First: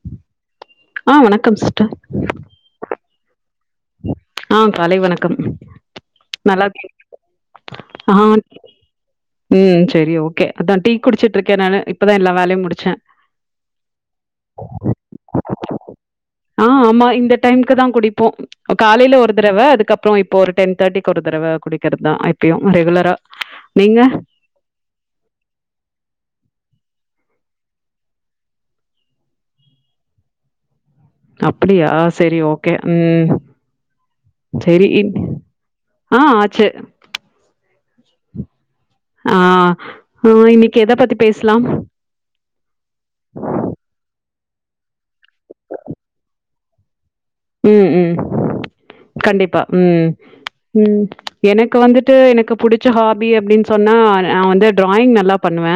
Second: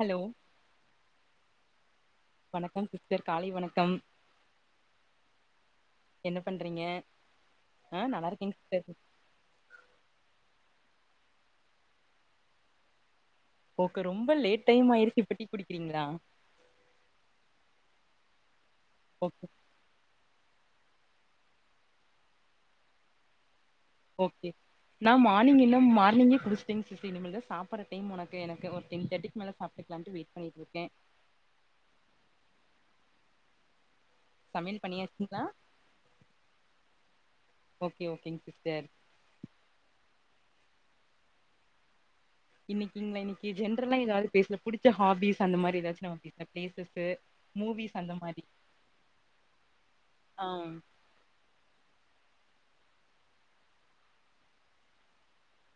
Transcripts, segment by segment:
Hello ஆஹ் வணக்கம் [unintelligible] வணக்கம் சிஸ்டர் காலை வணக்கம் ஆஹ் காலை வணக்கம் என்ன நல்லா பண்றீங்க இருக்கி ஆ நல்லா இருக்கேங்க சிஸ்டர் இது சரி ஓகே அதா டி குடிச்சிட்ருக்கே நானு இப்பதா எல்லா வேலையும் முடிச்ச ஓகே ரொம்ப லேட் டைம் ஆயிட்டு இப்ப டீ குடிக்கிறீங்களா போ க ஒரு ஓகே தடவ அதுக்கப்புறம் இப்போ ஒரு டென் தேட்டிக்கு ஒரு தடவ குடிக்கிற தா எப்பயும் ரெகுலரா நீங்க ஓகே நா மானிங் இன்னும் மார்னிங்கே குடிச்சட்டேங் இனிமேல் தா சாப்பிடற டைம் உனக்கு எனக்கு ஒரு தென் தேர்டிக்கு மேல சாட்டுக்கலாம்ட்டு வெய்ட் பண்ணிட்ருக்கே அப்படியா சரி ஓகே உம் சமையல் சரி பண்ணியாச்சுங்களா ஆஹ் ஆச்சு ஓகே ஓகேங் சிஸ்டர் ஆஹ் ஆஹ் இன்னைக்கு எத பத்தி பேஸ்லாம் இன்னைக்குங்களா இன்னைக்கு ஜென்ரல்லா ஏதாது பேச புடிச்சா ஹாபிஸ் அந்த மாரி ஏதாச்சு நாம்ம பேசலாம் ப்ளேசஸ் ம் ம் கண்டிப்பா ம் ஆ ம் எனக்கு வந்துட்டு எனக் க்கு புடிச்ச ஹாபி அப்படின் சொன்னா நா வந்து ட்ராயிங் நல்லா பண்ணுவ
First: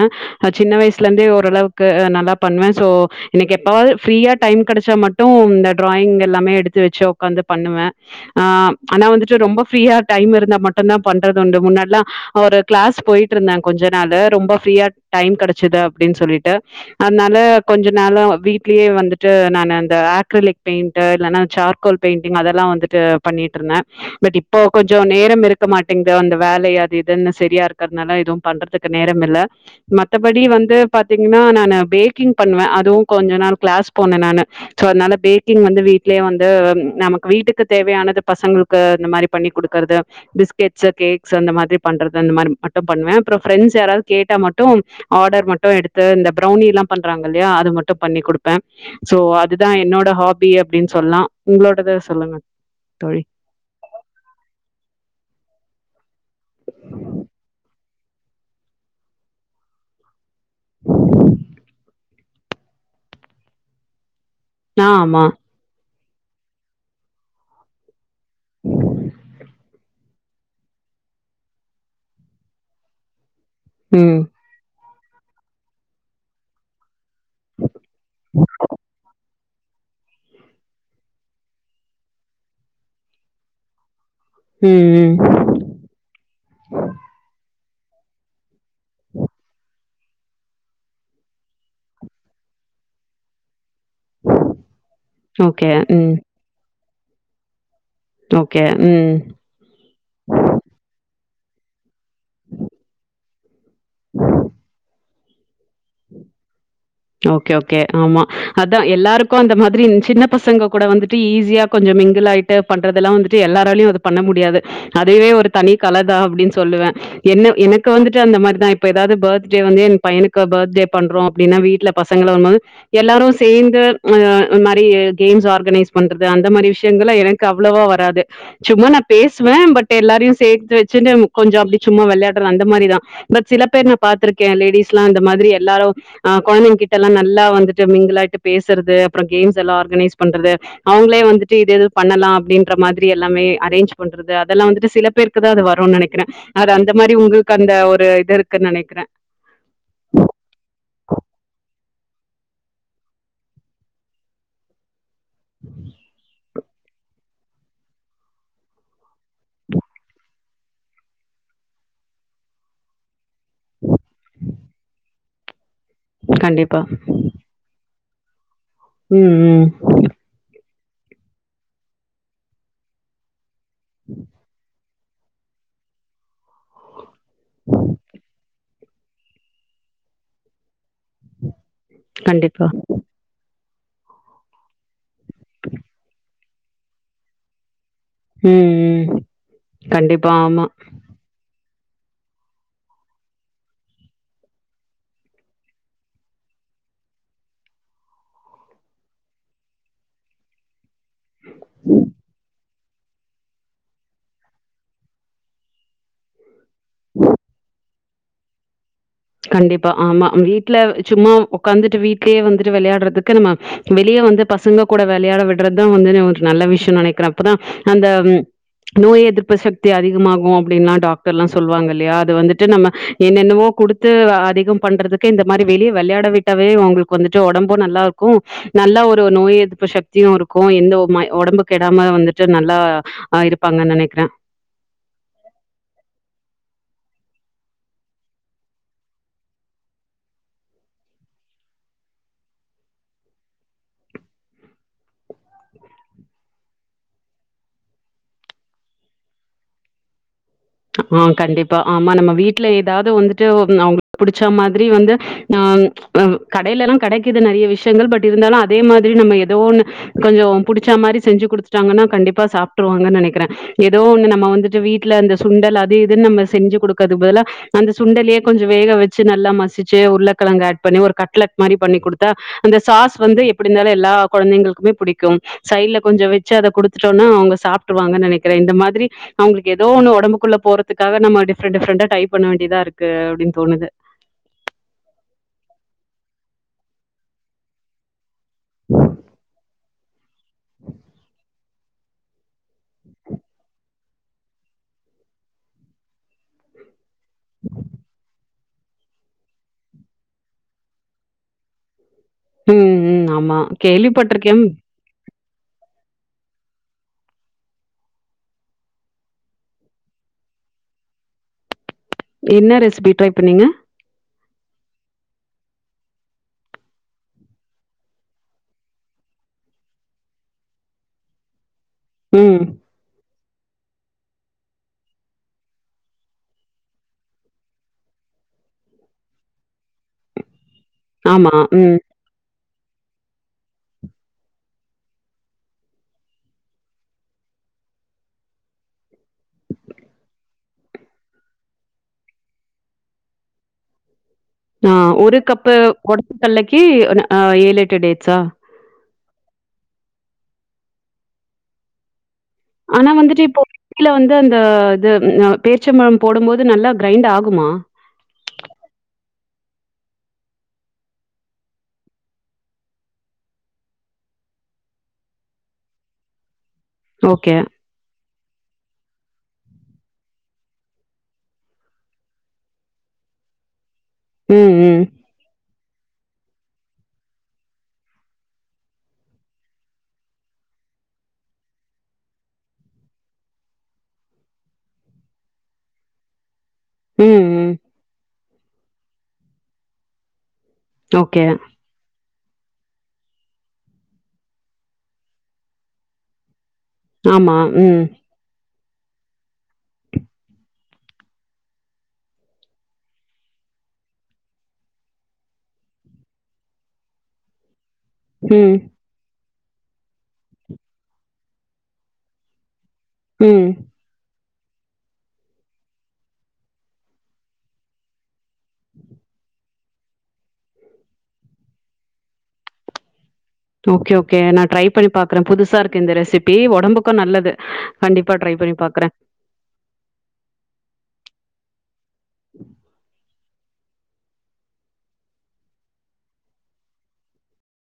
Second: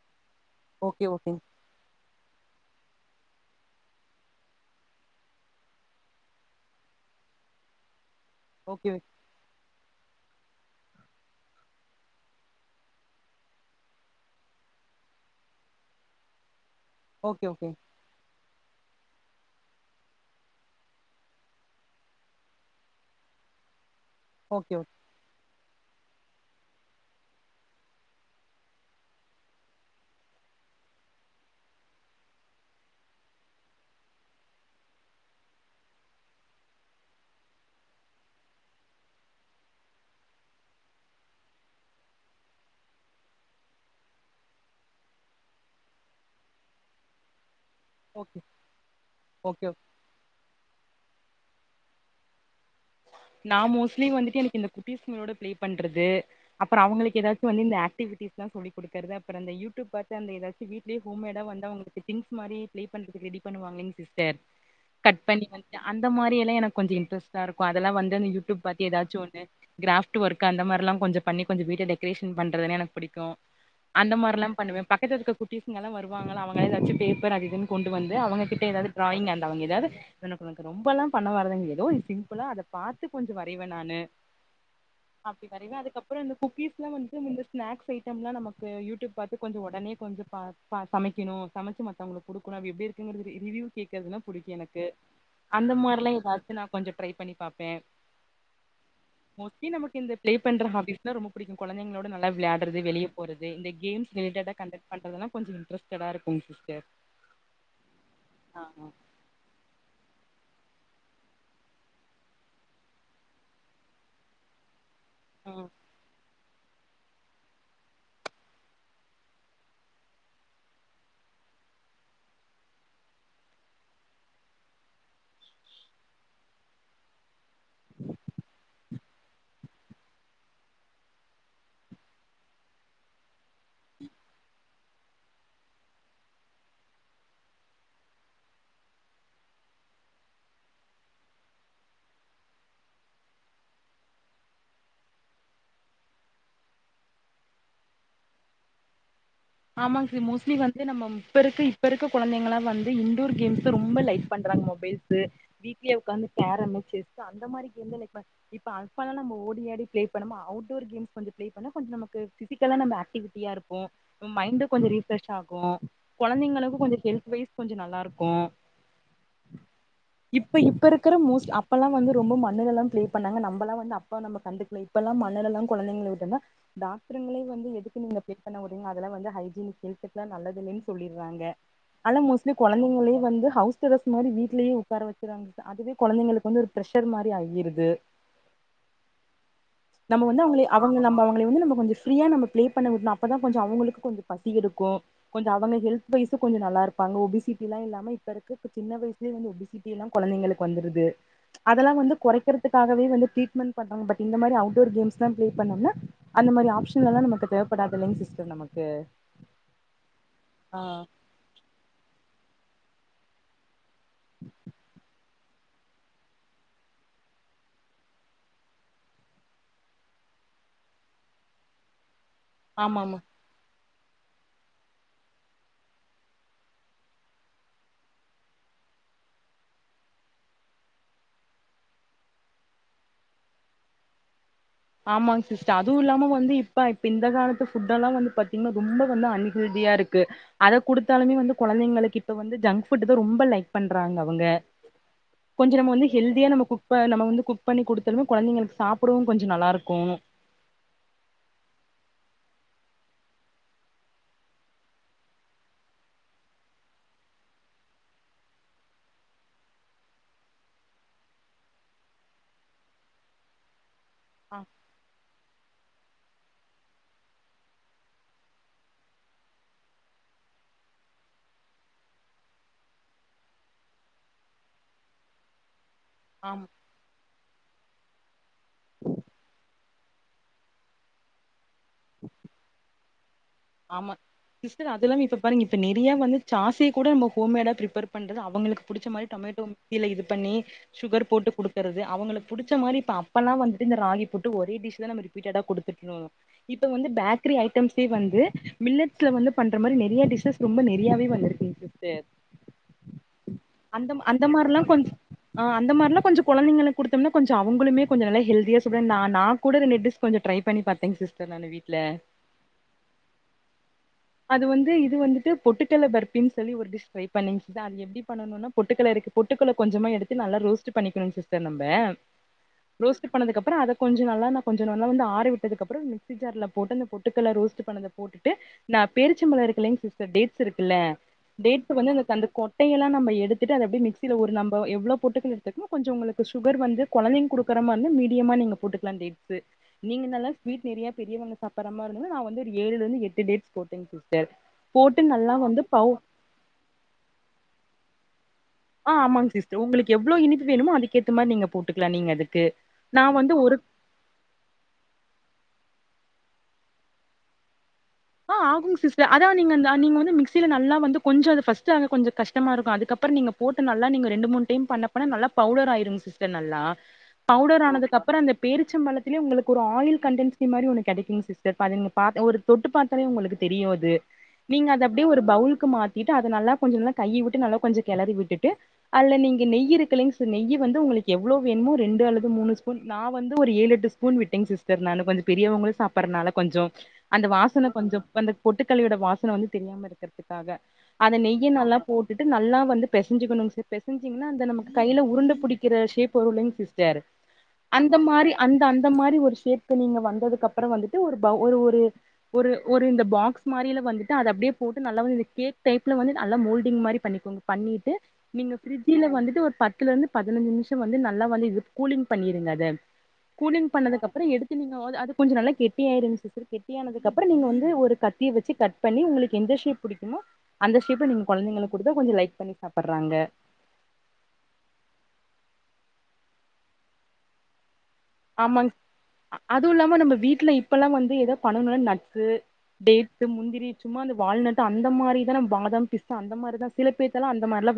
நா சின்ன ஓகே வயசுல இருந்தே ஓகே ஓரளவுக்கு நல்லாப் பண்ணுவேன் சோ எனக்கு எப்பாவது ஃப்ரீயா டைம் கிடைச்சா மட்டும் இந்த டிராயிங் எல்லாமே எடுத்து வச்சு உட்காந்து பண்ணுவ ஆஹ் ஓகே ஆனா வந்துட்டு ரொம்ப ஃப்ரீயா டைம் இருந்தா மட்டு தா பண்றது உண்டு முன்னாடில்லாம் ஒரு கிளாஸ் போயிட்டு இருந்தாங் கொஞ்ச நாள்ளு ரொம்ப ஃப்ரீயா டைம் கடைச்சுது அப்படின்னு சொல்லிட்டு அன்னால ஓகே ஓகே கொஞ்ச நாளா வீட் வீட்டிலேயே வந்துட்டு நானு அந்த ஆக்ரலிக் பெயிண் இல்லைன்னா சார்கோல் பெயிண்டிங் அதெல்லாம் வந்துட்டு பண்ணிட்டு இருந்த பட் இப்போ ஓகே ஓகே கொஞ்சோ நேரம் இருக் இருக்க மாட்டிங்குது அந்த வேலய அது இதுன்னு சேரியா இருக்கிறதுனால இதுவும் பண்றதுக்கு நேரம் இல்ல மத்தபடி வந்து பாத்தீங்கன்னா நானு பேக்கிங் பண்ணுவேன் அதுவும் கொஞ்ச நாள் கிளாஸ் போனேன் நானு சோ அதனால பேக்கிங் வந்து வீட்லயே வந்து நமக்கு வீட்டுக்கு தேவையானது பசங்களுக்கு இந்த மாரி பண்ணி கொடுக்கறது பிஸ்கெட்ஸ் கேக்ஸ் அந்த மாதிரி பண்றது அந்த மாரி மட்டு பண்ணுவேன் அப்புறம் பிரண்ட்ஸ் யாரது கேட்டா மட்டும் ஆர்டர் மட்டும் எடுத்து இந்த பிரவுனில்லா பண்றாங்க இல்லையா அது மட் டு பண்ணி ஓகே கொடுப்பேன் சோ ஓகே அதுதான் என்னோட ஹாபி அப்டின்னு சொல்லா உங்களோடத சொல்லுங்க தோழி நா மோஸ்ட்லி வந்துட்டு எனக்கு இந்த குட்டீஸ்களோட பிளே பண்றது அப்பறம் அவுங்களுக்கு ஏதாச்சு வந்து இந்த ஆக்டிவிட்டிஸ்ல சொல்லிக் கொடுக்கிறது அப்புறம் அந்த யுடியூப் பாத்து அந்த ஏதாச்சு வீட்டிலேயே ஹோம் மேட் ஆ வந்து அவுங்க திங்ஸ் மாரி ப்ளே பண்றதுக்கு ரெடி பண்ணுவாங்க [unintelligible] [unintelligible] ஆ கட் ஆமா பண்ணி வந்து அந்த மாரியெல்லா எனக்கு கொஞ்ச இன்ட்ரஸ்டா இருக்கு இதெல்லா வந்து [unintelligible] யூடியூப் பாத்து ஏதாச்சு ஒன்னு கிராஃப் ட்டு ஒர்க் அந்த மாரிலாம் கொஞ்ச பண்ணி கொஞ்ச வீட்ட டெக்கரேசன் பண்றதுன எனக்கு புடிக்கும் அந்த ம். மாரிலாம் பண்ணுவேன் பக்கத்துலயிருக்குற குட்டிஸ்க எல்லாம் வருவாங்களா அவங்க ஏதாச்சு பே [unintelligible] அது இதுன்னு கொண்டு வந்து அவங்ககிட்ட ஏதாவது டிராயிங் அந் அவங்க ஏதாவது எனக்கு எனக்கு ரொம்பல்லாம் பண்ண வராதுங் ஏதோ சிம்புளா அத பாத்து கொஞ்ச வரைவேன் நானு ம், ம். அப்டி வரைவேன் அதுக்கப்புறம் இந்த குக்கீஸ் எல்லாம் வந்துட்டு [unintelligible] ஸ்நாக்ஸ் ஐட்டம்லாம் நமக்கு யூடியூப் பாத்து கொஞ்ச உடனே கொஞ்ச பா சமைக்கணு சமைச்சு மத்தவுங்களுக்கு குடுக்கணு அது எப்படி இருக்குங்கிறது ரிவியூ கேக்குறதுன்னா புடிக்கு எனக்கு ஓகே. அந்த ம். மாரிலாம் ஏதாச்சு நா கொஞ்ச ட்ரை பண்ணி பாப் பேன் ஓகே. ம். மோஸ்ட்லி நமக்கு இந்த பிளே பண்ற ஹாபீஸ் தான் ரொம்ப பிடிக்கும் குழந்தைகளோடு நல்லா விளையாடறது வெளியே போறது த இந்த கேம்ஸ் ரிலேடட்ட அ கண்டக் பண்றதுனா கொஞ்ச ஓகே ஓகே ஆமா ஆ அதான் எல்லாருக்கும் அந்த மாதிரி சின்ன பசங்க கூட வந்துட்டு ஈஸியா கொஞ்சம் மிங்கிள் ஆயிட்டு பண்றதுல்லாம் வந்துட்டு எல்லாராலயையும் அத பண்ண முடியாது. அதுவே ஒரு ஆ தனி கலதா அப்டின்னு சொல்லுவேன் என்ன எனக்கு வந்துட்டு அந்த மாரிதான் இப்ப ஏதாவது பர்த்டே வந்து என் பையனுக்கு பர்த் டே பண்றோ அப்டின்னா வீட்டுல பசங்க வரும்போது எல்லாரும் சேர்ந்து ஒரு மாரி கேம்ஸ் ஆர்கனைஸ் பண்றது அந்த மாரி விஷயங்கள்ல எனக்கு க்கு அவ்ளவா வராது சும்மன பேசுவேன் பட் எல்லாரையும் சேத்து வச்சுட்டு கொஞ்சம் அப்டி சும்மா விளையாடுறன் அந்த மாரிதான் பட் சில பேர் நான் பாத்திருக்கேன் லேடிஸ்ல்லாம் இந்த மாதிரி எல்லாரும் அ குழந்தைங்க கிட்ட எல்லாம் நல்லா வந்துட்டு மிங்கில்லாயிட்டு பேசறது அப்புறம் கேம்ஸ் எல்லாம் ஆர்கனைஸ் பண்றது அவங்ளே வந்துட்டு இது எது பண்ணலாம் அப்டின்ற மாதிரி எல்லாமே அரேஞ்ச் பண்றது அதெல்லாம் வந்துட்டு சில பேருக்கு தான் அது வரும்னு நினைக்கிறேன். அது அந்த மாரி உங்களுக்கு அந்த ஒரு இது இருக்குன்னு நினைக்கிறேன். ஆமாங்க சி மோஸ்ட்லி வந்து நம்ம இப்ப இருக்கு இப்ப இருக்க குழந்தைங்களா வந்து இன்டோர் கேம்ஸ் ரொம்ப லைக் பண்றாங்க மொபைல் து வீட்லயே உட்காந்து கேரம் செஸ்ஸு அந்த மாரி கேம்தா [unintelligible] இப்ப பல்லா நம்ம ஓடியாடி ப்ளே பண்ணமா அவுட் டோர் கேம்ஸ் வந்து ப்ளே பண்ண கொஞ்சொ நமக்கு ஃபிசிக்கலா நம்ம ஆக்டிவ் பியா இருப்போ மைண்டு கொஞ்சொ ஃப்ரெஷ் ஆகு கொழந்தைங்களுக்கு கொஞ்சொ ஹெல்த் வைஸ் கொஞ்சொ நல்லா இருக் கு உம் உம் இப்ப இருக்குற மோஸ்லி அப்பல்லா வந்து ரொம்ப மண்ணுலல்லா ப்ளே பண்ணாங்க நம் பல்லா வந்து அப்பா நம்ம கண்டுக்கல இப்பல்லா மண்ணுலல்லா கொழந்தைங்கள விட்டோன்னா டாக் டருங்களே வந்து எதுக்கு நீங்க ப்ளே பண்ண உட் இதெல்லா வந்து ஹைஜீன் ஹெல்த்துக்லா நல்லதில்லேன் சொல்லிட்றாங்க ஆனா மோஸ்ட்லி கண்டிப்பா கொழந்தைங்களே வந்து ஹவுஸ் வுஸ் அரஸ் மாரி வீட்லயே உக்கார வச்சுர்றாங்க அதுவே கொழந்தைளுக்கு வந்து ஒரு ப்ரஷர் மாரி ஆயிருது உம் உம் நம்ம கண்டிப்பா வந்து அவங்கள ஆமா அவங்க நம்ம அவங்கள வந்து நம்ம கொஞ்ச ஃப்ரீயா நம்ம ப்ளே பண்ண உட்ணு அப்பதா கொஞ்சொ அவுங்களு கொஞ்சொ பசி எடுக்கு கொஞ்சொ அவங்க ஹெல்த் வைஸு கொஞ்சொ நல்லா இருப்பாங்க ஒபிசிட்டிலா இல்லாம இப்ப இருக்க ப சின்ன வயஸ்லயே வந்து ஒபிசிட்டி எல்லா கொழந்தைங்களுக்கு வந்துருது அதெல்லா வந்து கொறைக்கெற க்காகவே வந்து ட்ரீட்மெண்ட் பண்றாங்க பட் இந்த மாரி ஔட் டோர் கேம்ஸ்லா ப்ளே பண்ணோம்னா அந்த மாரி ஆப் ஷன்லா நமக்கு தேவப்படாதுலங்க சிஸ் சிஸ்டர் நமக் சே கண்டிப்பா ஆமா வீட்ல சும்மா ஒக்காந்துட்டு வீட்லயே வந்து வெளையாட்றதுக்கு நம்ம வெளிய வந்து பசங்க கூட வெளையாட விட்றதுதா வந்து [unintelligible] நல்ல விஷ்யொ நெனக்கிற அப்பதா அந்த ம் நோய் எதிர்ப்பு சக்தி அதிகமாகு அப்டின்லா டாக்டர்லா சொல்லுவாங்க இல்லையா வந்துட்டு நம்ம ஆமாமா என்னென்னவோ குடுத் து அதிகம் பண்றதுக்கு இந்த மாரி வெளிய வெளையாட விட்டாவே அவுங்களுக்கு வந்துட்டு ஒடம்பு நல்லா இருக்கு நல்லா ஒரு நோய் எதிர்ப்பு சக்தியு இருக்கு எந்த ஒப்மாய் ஒடம்பு கெடாம வந்துட்டு நல்லா அ இருப்பாங்கன் நெனக்கிற ஆமாங் சிஸ்டர் அதுவு இல்லாம வந்து இப்ப இப்ப இந்தக் காலத்து ஃபுட்டல்லா வந்து பாத்தீங்னா ரொம்ப வந்து அன்ஹெல்தியா இருக்கு அத குடுத்தாலுமே வந்து கொழந்தைங்களுக்கு இப்ப வந்து ஜங்க் ஃபுட்டுதா ரொம்ப லைக் பண்றாங்க அவங்க கொஞ்சொ நம்ம வந்து ஹெல்தியா நம்ம குக் ப நம்ம வந்து குக் பண்ணி குடுத்தலுமே கொழந்தைங்களுக்கு சாப்டவு கொஞ் சொ நல்லா இருக்கு ஆ கண்டிப்பா ஆமா நம்ம வீட்ல ஏதாவ்து வந்துட்டு ஒம் அவுங்களுக் புடிச்சா மாதிரி வந்து ஆ இ கடையிலல்லா கடைக்கிது நறைய விஷயங்கள் பட் இருந்தாலு அதே மாதிரி நம்ம ஏதோ ஒன்னு கொஞ்சொ புடிச்சா மாரி செஞ்சு குடுத்துட்டாங்கன்னா கண்டிப்பா சாப்ட்ருவாங்கன் நெனக்கிற ஏதோ ஒன்னு நம்ம ஆ வந்துட்டு வீட்ல அந்த சுண்டல் அது இதுன்னு நம்ம செஞ்சு குடுக்கற்துக்கு பதுலா அந்த சுண்டலயே கொஞ்சொ வேக வெச்சி நல்லா மசிச்சி உருளக்கெழங்க ஆட் பண்ணி ஒரு கட்லட் மாரி பண்ணி குடுத்தா அந்த சாஸ் வந்து எப்டி இருந்தாலு எல்லா கொழந்தைங்களுக்குமே புடிக்கும் சைட்ல கொஞ்சொ வெச்சி ஆமா அத குடுத்துட்டோன்னா அவுங்க சாப்பிட்டுவாங்கனு நெனைக்கிறே இந்த மாதிரி அவங்களுக்கு ஏதோ ஒன்னு ஒடம்புக் குள்ள போறக்காக நம்ம டிப்ரென் டிப்ரெண்டா ட்ரை பண்ண வேண்டியதா இருக்கு அப்படின் ஆமா சிஸ்டர் அது இல்லாம இப்ப பாருங்க இப்ப நிறைய வந்து ஜாஸே கூட நம்ம ஹோம்மேடா பிரிப்பர் பண்றது அவங்களுக்கு புடிச்ச மாதிரி டோமேட்டோ [unintelligible] இது பண்ணி சுகர் போட்டு குடுக்கறது அவங்களுக்கு பிடிச்ச மாதிரி இப்ப அப்பெல்லா வந்துட்டு இந்த ராகி போட்டு ஒரே டிஷ் தா நம்ம ரிடா கொடுத்து இப்ப வந்து பேக்கரி ஐட்டம்சே வந்து மில்லட்ஸ்ல வந்து பண்ற மாரி நிறைய டிஷஸ் ரொம்ப நிறையாவே வந்திருக்குக்கு ம் ம் ஆமா அந்த கேள்விப்பட்டிருக்கே கொஞ்ச கொழந்தைகளுக்கு குடுத்தம்னா கொஞ்சோ அவங்களுமே கொஞ்சோ நல்ல ஹேல்தியா சொல்ற நா நா கூட ரெண்டு டிஷ் கொஞ்சோ ட்ரை பண்ணி பாத்தேங்க சிஸ்டர் நானு வீட்டில என்ன ரெசிபி ட்ரை பண்ணிங்க அது வந்து இது வந்துட்டு பொட்டுக்கல்ல பர்ப்பின்னு சொல்லி ஒரு டிஷ் ட்ரை பண்ணிங்க சிஸ் அது எப்டி பண்ணணும்னா பொட்டுக்கல்ல இருக்கு பொட்டுக்கலை கொஞ்சமா எடுத்து நல்லா ரோஸ்ட் பண்ணிக்கணு சிஸ்டர் நம்ம ஆ ம். ரோஸ்ட் னதுக்கு அப்புற அத கொஞ்சோ நல்ல கொஞ்சோ நல்லா ஆற விட்டதுக்கு அப்புறமா மிக்ஸி ஜார்ல போட்டு அந்த பொட்டுக்கடலையை ரோஸ்ட் பண்ணத போட்டுட்டு நா பேரிச்சம்பழம் இருக்கலேங்க சிஸ்டர் டே ட்ஸ் இருக்கில்ல ஆமா. டேட்ஸ் ம். வந்து எனக்கு அந்த கொட்டையெல்லா நம்ம எடுத் எடுத்துட்டு அதை அப்டியே மிக்ஸியில ஒரு நம்ப எவ்ளோ பொட்டுக்கடலை எடுத்துக்குறோமோ கொஞ்சோ உங்களுக்கு சுகர் வந்து கொழந்தைக்கு குடுக்கிற மாரி இருந்தா மீடியமா நீங்க போட்டுக்கலா டேட்ஸ் நீங்க நல்லா ஸ்வீட் ஹெவியா பெரியவங்க சாப்பிடுற மாரி இருந்தா நா வந்து ரீ ஏழுல இருந்து எட்டு டேட்ஸ் போட்டேங் சிஸ் ஆஹ் ஒரு கப்பு ஒடச்ச கல்லிக்கு அ ஏழு ஏட்டு டேட்ஸா ஆ ஆமாங்க சிஸ்டர் உங்க எவ்ளோ இனிப்பு வேணுமோ அதுக்கே மாதிர நீங்க போட்டுக்கலா நீங்க அது ஆனா வந்துட்டு இப்போ [unintelligible] வந்து அந்த இது அ பேரீச்சபழம் போடும்போது நல்லா கிரைண்ட் ஆகுமா ஆ ஆகு சிஸ்டர் அதா நீங்க இந்த நீங்க வந்து மிக்சியில நல்லா வந்து கொஞ்சோ இது ஃபர்ஸ்ட் கொஞ்சோ கஷ்டமா இருக்கு அதுக்கப்புறம் நீங்க போட்டு நல்லா நீங்க ரெண்டு மூண டைம் பண்ண போனா நல்லா பவுடர் ஆயிருங்க சிஸ்டர் நல்ல ஓகே. பவுடர் ஆனதுக்கு அப்புறம் அந்த பேரிச்ச பழத்திலேயே உங்களுக்கு ஒரு ஆயில் கண்டன்ஸி மாரி ஒன்னு கிடைக்குங்க சிஸ்டர்ங்க அத நீங்க பாத் ஒரு தொட்டு பாத் உங்களுக்கு தெரியாது ம், நீங்க ம். அது அப்டியே ஒரு பவுல் கு மாத்திட்டு அத நல்லா கொஞ்சோ நல்ல கைய விட்டு நல்லா கொஞ்ச கெலரிவிட்டுட்டு அல்ல நீங்க நெய் இருக்கில்லைங்ஸ் நெய் வந்து உங்களுக்கு எவ்ளோ வேணுமோ ரெண்டு அல்லது எவ்ளோ ஸ்பூன் நா வந்து ஒரு ஏழு எட்டு ஸ்பூன் விட்டேங் சிஸ்டர் நானு கொஞ்சொம் பெரியவங்களு சாப்பற்னால கொஞ்சொம் அந்த ம், ம். வாசன வந்த பொட்டுக்கல்லயோட வாசன வந்து தெரியாமருக்கற்துக் காக அதை ஓகே. நெய்ய நல்லா போட் ன்டு நல்லா வந்து பெசஞ்சிக்கணு சிஸ் பெசஞ்சிங்னா அந்த நமக்கு கைல உருண்ட புடிக்கிற ஷேப் வருலைங் சிஸ் ஆமா ம் அந்த அந்த மாரி ஒரு ஷேப் நீங்க வந்ததுக் அப்றம் வந்துட்டு ஒரு பௌவ் ஒரு ஒரு ஒரு ஒரு இந்த பாக்ஸ் மாரில வந்துட்டு அத அப்டியே போட்டு நல்லா வந்து இந்த கேக் டைப்ல வந்து நல்லா மோல்டிங் மாரி பண்ணிக்கோங் பண்ணிட் நீங்க ம், பிரிட்ஜில வந்துட்டு ஒரு பத்துலருந்து பதுனஞ்சு நிம்ஷம் வந்து நல்லா வந்து இது கூலிங் பண்ணியிருங் அத ம். கூலிங் பண்ணதுக்கு அப்பற எடுத் [unintelligible] அது கொஞ்ச நல்லா கெட்டியாயிருஞ் சிசர் கெட்டியானதுக் அப்பறோ நீங்க வந்து ஒரு கத் தி வெச்சி கட் பண்ணி உங்குளுக்கு எந்த ஷேப் புடிக்குமோ அந்த ஷேப்ப நீங்க கொலந்தைங்களுக் குடுத்தா கொஞ்சோ லைக் பண்ணி சாப்டற்றாங்க ஓகே ஓகே நா ட்ரை பண்ணி பாக்றே புதுசா இருக்கு இந்த ரெசிபி ஒடம்புக்கு நல்லது கண்டிப்பா ட்ரை பண்ணி ஆமாங் பாக்குறே அ அதுவுல்லாம நம்ம வீட்ல இப்பலா வந்து எதோ [unintelligible] து டே முந்திரி சும்மா அந்த வால்நட் அந்த மாரி தான பாதாம் பிஸ்தா அந்த மாரி தா சில போத்தலா அந்த மார்லான்